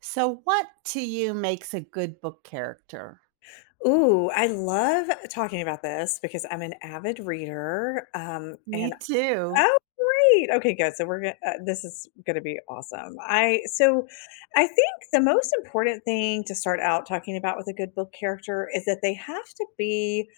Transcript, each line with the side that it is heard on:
right: So what to you makes a good book character?
left: Ooh, I love talking about this because I'm an avid reader, and
right: Me too.
left: oh, great. Okay, good. So we're gonna this is gonna be awesome. I think the most important thing to start out talking about with a good book character is that they have to be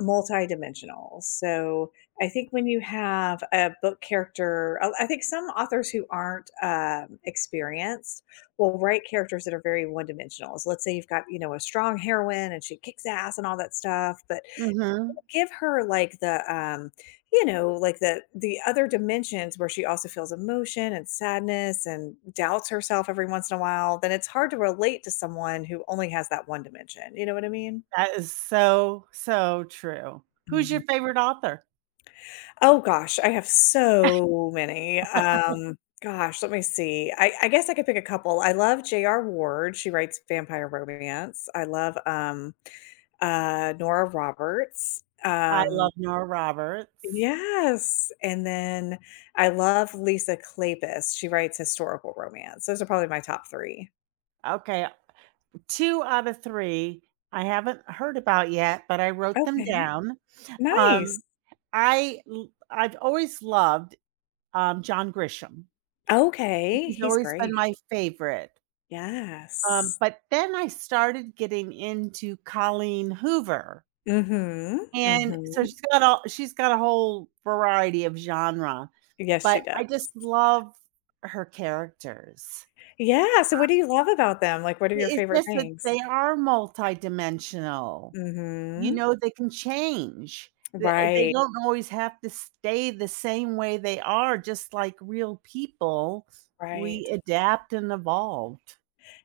left: multidimensional. So I think when you have a book character, I think some authors who aren't experienced will write characters that are very one dimensional. So let's say you've got, you know, a strong heroine and she kicks ass and all that stuff, but
right: Mhm.
left: give her like you know, like the other dimensions where she also feels emotion and sadness and doubts herself every once in a while, then it's hard to relate to someone who only has that one dimension. You know what I mean?
right: That is so, so true. Who's
left: Mhm.
right: your favorite author?
left: Oh gosh, I have so many. Gosh, let me see. I guess I could pick a couple. I love J.R. Ward. She writes vampire romance. I love Nora Roberts.
right: I love Nora Roberts.
left: Yes, and then I love Lisa Kleypas, she writes historical romance, those are probably my top 3.
right: Okay, 2 out of 3 I haven't heard about yet, but I wrote them
left: Okay,
right: down.
left: nice.
right: Um, I've always loved, John Grisham.
left: Okay,
right: He's
left: he's
right: always been my
left: great.
right: favorite.
left: Yes.
right: But then I started getting into Colleen Hoover,
left: Mhm,
right: and so
left: mhm.
right: she's got a whole variety of genre,
left: Yes, she
right: but
left: does.
right: I just love her characters.
left: Yeah, so what do you love about them? Like, what are your
right: It
left: favorite
right: it's just that
left: things?
right: they are multidimensional, you
left: Mhm.
right: know, they can change. They
left: Right,
right: don't always have to stay the same way they are, just like real people, we
left: right.
right: adapt and evolve.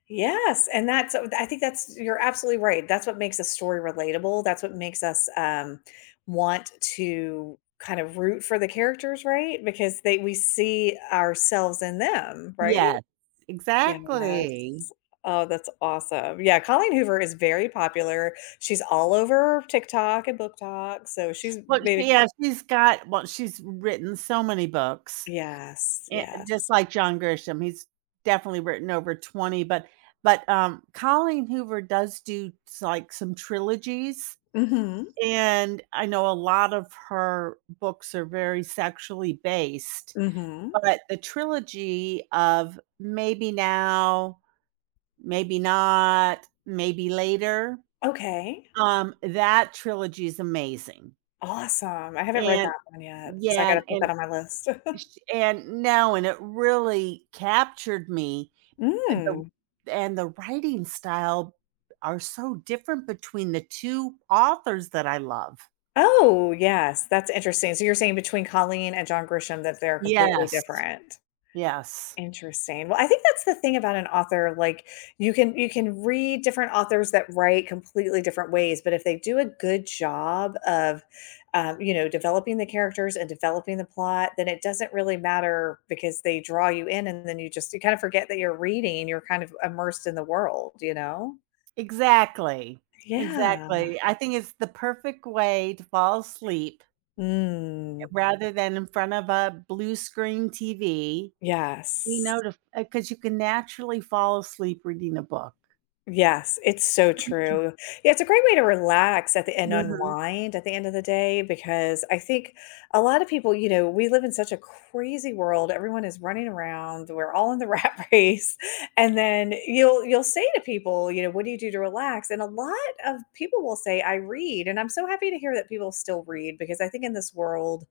left: Yes, and that's so, I think that's you're absolutely right. That's what makes a story relatable. That's what makes us want to kind of root for the characters, right? Because they we see ourselves in them, right?
right: Yes,
left: Yes.
right: exactly.
left: Oh, that's awesome. Yeah, Colleen Hoover is very popular. She's all over TikTok and Book Talk, so she's
right: But,
left: made
right: she,
left: a
right: yeah, she's written so many books.
left: yes,
right: Just
left: yes.
right: like John Grisham, he's definitely written over 20, but Colleen Hoover does do s like, some trilogies,
left: Mhm,
right: and I know a lot of her books are very sexually based,
left: mhm.
right: but the trilogy of Maybe Now, Maybe Not, Maybe Later,
left: Okay,
right: that trilogy is amazing,
left: awesome. I haven't read
right: and
left: that one yet, so I
right: Yeah,
left: gotta
right: and
left: put that
right: and
left: on my list.
right: it really captured me. The
left: Mm.
right: the writing style are so different between the 2 authors that I love.
left: Oh, yes, that's interesting. So you're saying between Colleen and John Grisham that they're completely
right: Yes,
left: different.
right: yes.
left: Interesting. Well, I think that's the thing about an author, like you can read different authors that write completely different ways, but if they do a good job of you know, developing the characters and developing the plot, then it doesn't really matter because they draw you in and then you kind of forget that you're reading, you're kind of immersed in the world, you know?
right: Exactly,
left: Yeah.
right: exactly. I think it's the perfect way to fall asleep
left: Mm.
right: rather than in front of a blue screen TV, you know,
left: Yes.
right: to 'cause you can naturally fall asleep reading a book.
left: Yes, it's so true. Yeah, it's a great way to relax at the and
right: Mhm.
left: unwind at the end of the day because I think a lot of people, you know, we live in such a crazy world. Everyone is running around. We're all in the rat race. And then you'll say to people, you know, what do you do to relax? And a lot of people will say, I read. And I'm so happy to hear that people still read because I think in this world,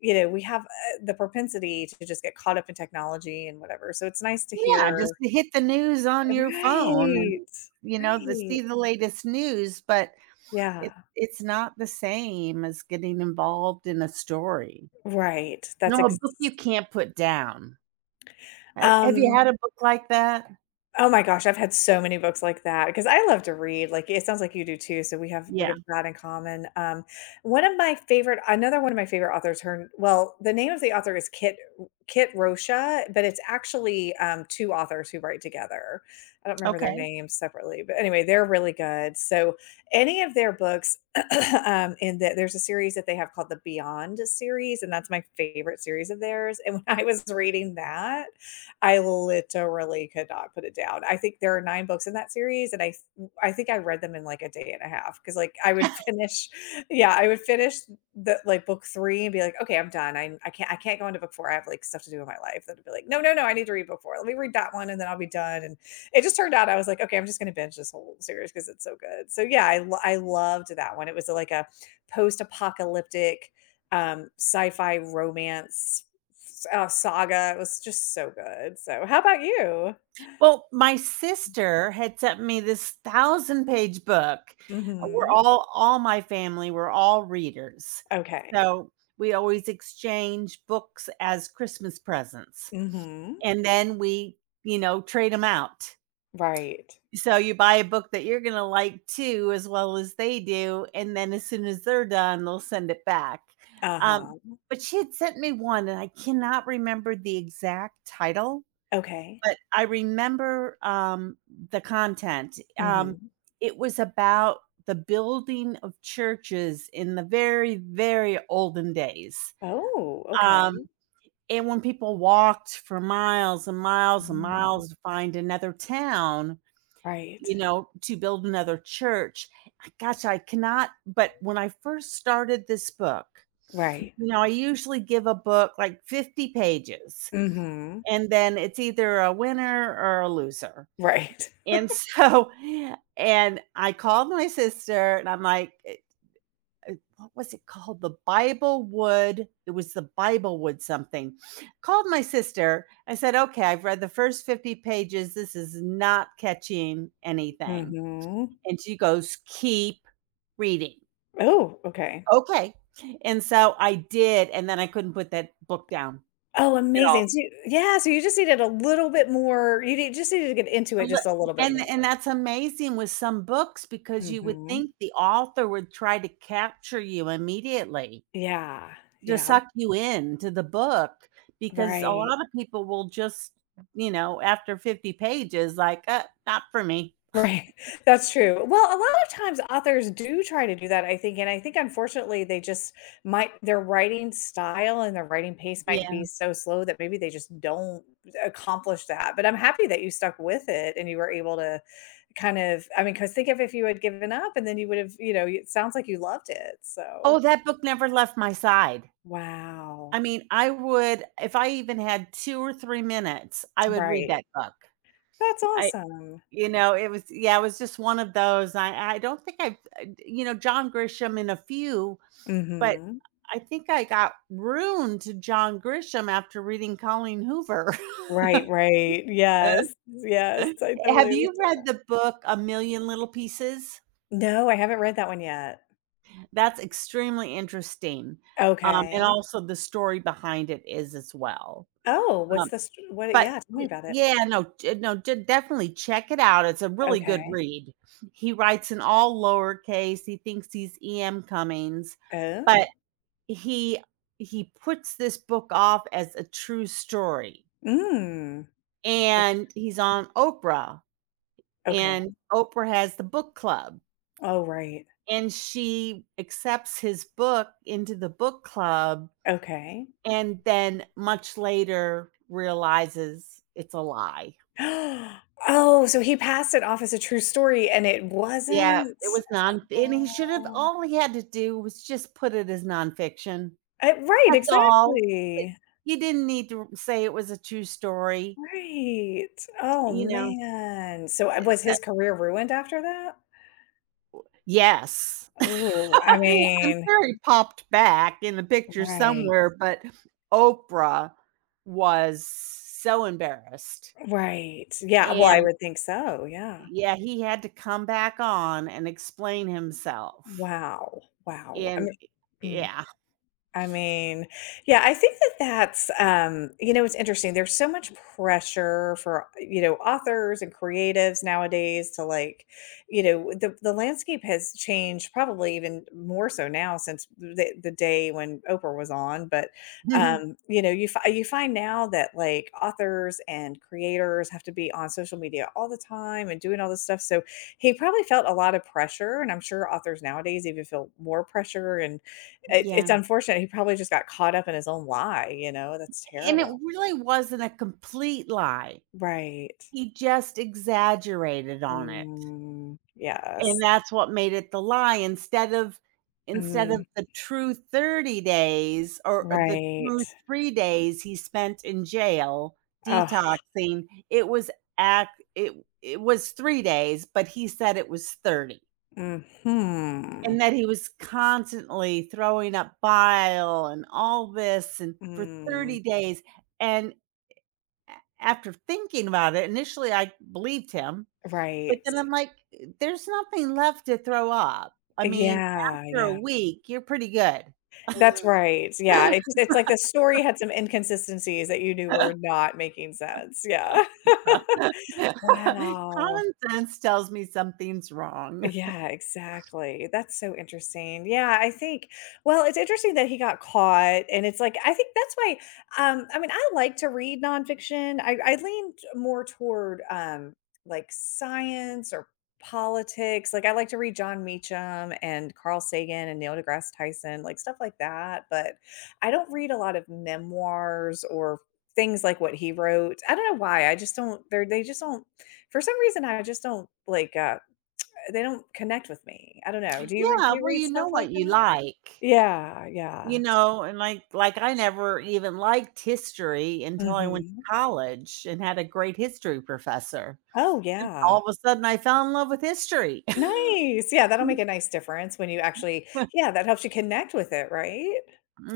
left: you know, we have the propensity to just get caught up in technology and whatever. So it's nice to
right: Yeah,
left: hear.
right: just to hit the news on your phone and,
left: Right.
right: you know, to
left: Right.
right: see the latest news, but It
left: Yeah,
right: it's not the same as getting involved in a story.
left: right, that's
right: No, a
left: ex
right: book you can't put down. Ha Have you
left: um,
right: had a book like that?
left: oh my gosh, I've had so many books like that because I love to read, like, it sounds like you do too, so we have we
right: Yeah,
left: have that in common, one of my favorite another one of my favorite authors, her well, the name of the author is Kit Rocha, but it's actually, 2 authors who write together. I don't remember their
right: okay.
left: names separately, but anyway, they're really good, so any of their books, and there's a series that they have called the Beyond series, and that's my favorite series of theirs, and when I was reading that, I literally could not put it down. I think there are 9 books in that series, and I think I read them in, like, a day and a half 'cause, like, I would finish yeah, I would finish the like, book 3 and be like, "Okay, I'm done. I can't I can't go into book 4. I have, like, stuff to do in my life." Then I'd be like, "No, no, no. I need to read book 4. Let me read that one, and then I'll be done," and it just turned out I was like, "Okay, I'm just gonna binge this whole series because it's so good." So, yeah, I loved that one. It was, like, a post-apocalyptic, sci-fi romance S saga, it was just so good. So, how about you?
right: Well, my sister had sent me this thousand-page book. We're
left: Mhm.
right: all all my family, we're all readers.
left: Okay.
right: So, we always exchange books as Christmas presents,
left: Mhm.
right: and then we, you know, trade them out.
left: Right.
right: So you buy a book that you're gonna like too as well as they do, and then as soon as they're done, they'll send it back.
left: Uh-huh.
right: Um, but she had sent me one, and I cannot remember the exact title,
left: Okay.
right: but I remember, the content.
left: Mhm.
right: It was about the building of churches in the very, very olden days.
left: Oh,
right: Um,
left: okay.
right: and when people walked for miles and miles and
left: Mm.
right: miles to find another town,
left: Right.
right: you know, to build another church. Gosh, I cannot but when I first started this book, you
left: Right.
right: know, I usually give a book like 50 pages,
left: Mhm.
right: and then it's either a winner or a loser.
left: Right.
right: And so and I called my sister and I'm like, what was it called? The Bible Wood? It was the Bible Wood something. Called my sister. I said, "Okay, I've read the first 50 pages. This is not catching anything."
left: Mhm.
right: And she goes, "Keep reading."
left: Oh, okay.
right: Okay. And so I did, and then I couldn't put that book down
left: Oh,
right: at all.
left: amazing. So you yeah, so you just needed a little bit more you need just needed to get into
right: A
left: it
right: lit
left: just a little bit more.
right: and That's amazing with some books because you would
left: Mhm.
right: think the author would try to capture you immediately,
left: Yeah.
right: to
left: Yeah.
right: suck you in to the book, because a
left: Right.
right: lot of people will just, you know, after 50 pages, like, not for me."
left: Right. That's true. Well, a lot of times authors do try to do that, I think, and I think unfortunately they just might their writing style and their writing pace might
right: Yeah.
left: be so slow that maybe they just don't accomplish that. But I'm happy that you stuck with it and you were able to kind of I mean, because think of if you had given up and then you would have, you know, it sounds like you loved it.
right: Oh,
left: So,
right: that book never left my side.
left: wow.
right: I mean, I would if I even had 2 or 3 minutes, I would read
left: Right.
right: that book.
left: That's
right: I
left: awesome.
right: You know, it was yeah, it was just one of those. I don't think I've you know, John Grisham in a few, but
left: Mhm.
right: I think I got ruined to John Grisham after reading Colleen Hoover.
left: Right, right. Yes. Yes. I
right: Have
left: totally
right: you
left: understand
right: read
left: that.
right: the book A Million Little Pieces?
left: No, I haven't read that one yet.
right: That's extremely interesting, and
left: Okay.
right: also the story behind it is as well.
left: Oh, what's
right: Um
left: this what
right: But
left: yeah, tell me
right: y
left: about it.
right: Yeah, no, d definitely check it out, it's a really good
left: Okay.
right: read. He writes in all lowercase, he thinks he's E.M. Cummings,
left: Oh.
right: but he he puts this book off as a true story,
left: Mm. O
right: and he's on Oprah,
left: okay.
right: and Oprah has the book club,
left: Oh, right.
right: and she accepts his book into the book club,
left: Okay.
right: and then much later realizes it's a lie.
left: Oh, so he passed it off as a true story, and it
right: Yeah,
left: wasn't?
right: it was non and he should have
left: Oh.
right: all he had to do was just put it as nonfiction.
left: Right,
right: That's all. It
left: exactly.
right: He didn't need to say it was a true story,
left: Right. Oh,
right: you know,
left: man. So,
right: it's
left: was his
right: that.
left: career ruined after that?
right: Yes.
left: Oh, I
right: I'm
left: mean
right: sure he popped back in the picture
left: right.
right: somewhere, but Oprah was so embarrassed,
left: Right. Yeah, well, I
right: and
left: would think so, yeah.
right: yeah, he had to come back on and explain himself,
left: Wow, wow.
right: and, eh yeah.
left: I mean, yeah, I think that that's, you know, it's interesting. There's so much pressure for, you know, authors and creatives nowadays to like, you know, the landscape has changed probably even more so now since the day when Oprah was on. But, you know, you, fi- you find now that like authors and creators have to be on social media all the time and doing all this stuff. So he probably felt a lot of pressure. And I'm sure authors nowadays even feel more pressure and it's
right: Yeah.
left: unfortunate, he probably just got caught up in his own lie, you know, that's
right: And it
left: terrible.
right: really wasn't a complete lie.
left: Right.
right: He just exaggerated on it,
left: Mm,
right: and
left: yes.
right: that's what made it the lie instead of
left: Mm,
right: the true 30 days or the
left: right.
right: true 3 days he spent in jail
left: Oh.
right: detoxing, it was act it it was 3 days, but he said it was 30,
left: Mhm.
right: and that he was constantly throwing up bile and all this and for
left: Mm,
right: 30 days, and A after thinking about it, initially, I believed him, but
left: right.
right: then I'm like, "There's nothing left to throw up." I mean,
left: Yeah,
right: after a
left: yeah.
right: week, you're pretty good.
left: That's right, yeah, it's like the story had some inconsistencies that you knew were not making sense, yeah. Wow.
right: Common sense tells me something's wrong.
left: Yeah, exactly. That's so interesting. Yeah, I think well, it's interesting that he got caught and it's like I think that's why I mean, I like to read nonfiction. I leaned more toward like science or politics. Like I like to read John Meacham and Carl Sagan and Neil deGrasse Tyson, like stuff like that, but I don't read a lot of memoirs or things like what he wrote. I don't know why. I just don't they just don't for some reason I just don't like they don't connect with me. I don't know. Do you read do
right: Yeah,
left: you
right: well,
left: read
right: you
left: stuff
right: know
left: like
right: what you
left: that?
right: like,
left: Yeah, yeah.
right: you know, and, like, I never even liked history until I went
left: Mhm.
right: to college and had a great history professor,
left: Oh,
right: and
left: yeah.
right: all of a sudden, I fell in love with history.
left: Nice. Yeah, that'll make a nice difference when you actually yeah, that helps you connect with it, right?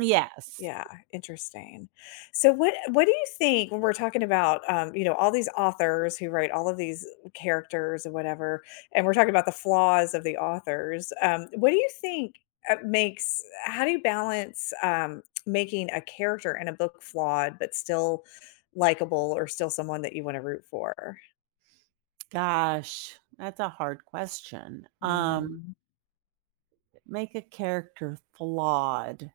right: Yes.
left: Yeah, interesting. So what do you think when we're talking about you know, all these authors who write all of these characters and whatever, and we're talking about the flaws of the authors, what do you think makes how do you balance making a character in a book flawed but still likable or still someone that you want to root for?
right: Gosh, that's a hard question. Mm.
left: Mhm.
right: Make a character flawed.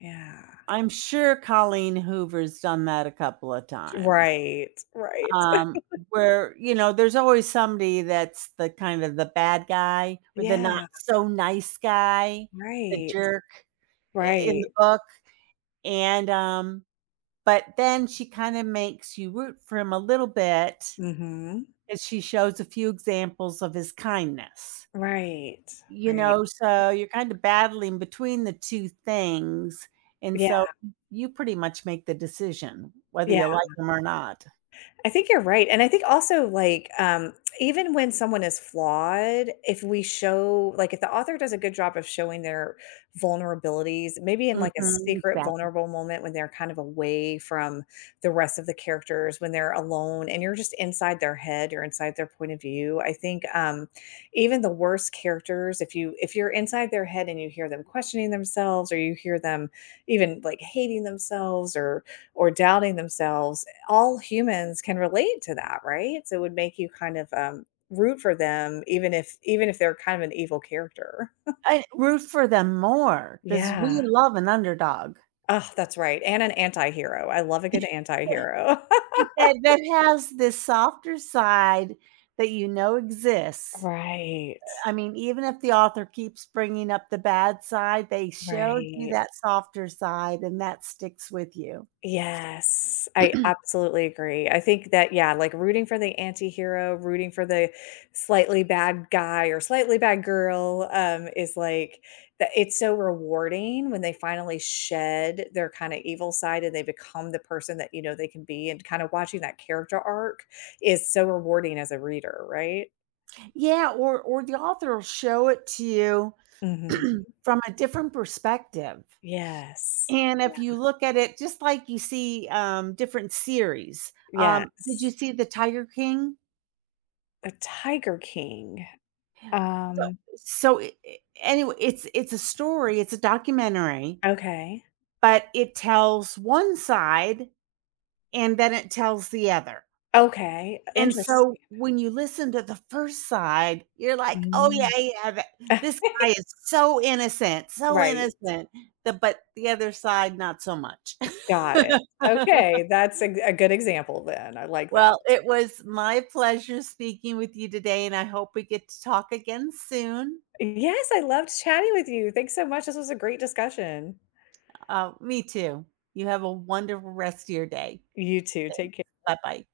left: Yeah.
right: I'm sure Colleen Hoover's done that a couple of times.
left: Right. Right.
right: Um, where, you know, there's always somebody that's the kind of the bad guy or the not
left: Yeah,
right: so nice guy, the
left: right.
right: jerk in the
left: Right.
right: book. And but then she kind of makes you root for him a little bit
left: Mhm.
right: as she shows a few examples of his kindness.
left: Right.
right: You
left: Right.
right: know, so you're kind of battling between the 2 things, and
left: Yeah.
right: so you pretty much make the decision whether
left: Yeah,
right: you like them or not.
left: I think you're right, and I think also, like, even when someone is flawed, if we show like, if the author does a good job of showing their vulnerabilities, maybe in, like, a
right: Mhm,
left: secret
right: exactly.
left: vulnerable moment when they're kind of away from the rest of the characters, when they're alone and you're just inside their head or inside their point of view, I think, even the worst characters, if you if you're inside their head and you hear them questioning themselves or you hear them even, like, hating themselves or doubting themselves all humans can relate to that, right? So it would make you kind of, root for them even if they're kind of an evil character.
right: I root for them more because we
left: Yeah.
right: love an underdog
left: Oh, that's right, and an antihero. I love a good antihero.
right: that has this softer side that you know exists.
left: Right,
right: I mean, even if the author keeps bringing up the bad side, they showed you
left: right.
right: that softer side, and that sticks with you.
left: Yes, I absolutely agree. I think that, yeah, like rooting for the anti-hero, rooting for the slightly bad guy or slightly bad girl, is like that it's so rewarding when they finally shed their kind of evil side and they become the person that you know they can be. And kind of watching that character arc is so rewarding as a reader, right?
right: Yeah, or the author will show it to you
left: Mhm.
right: from a different perspective,
left: Yes.
right: and if you
left: Yeah.
right: look at it just like you see, different series, did you
left: Yes.
right: see The Tiger King?
left: A Tiger King.
right: So
left: Um,
right: so I anyway, it's a story, it's a documentary,
left: okay.
right: but it tells one side and then it tells the other,
left: Okay.
right: and so
left: Interesting.
right: when you listen to the first side, you're like, "Oh, yeah,
left: Mhm.
right: yeah, that this guy is so
left: Right,
right: innocent," the but the other side, not so much.
left: got it. Okay, that's a good example then, I like that.
right: Well, it was my pleasure speaking with you today, and I hope we get to talk again soon.
left: Yes, I loved chatting with you. Thanks so much, this was a great discussion.
right: Me too. You have a wonderful rest of your day.
left: You too,
right: Thanks.
left: take care.
right: Bye bye.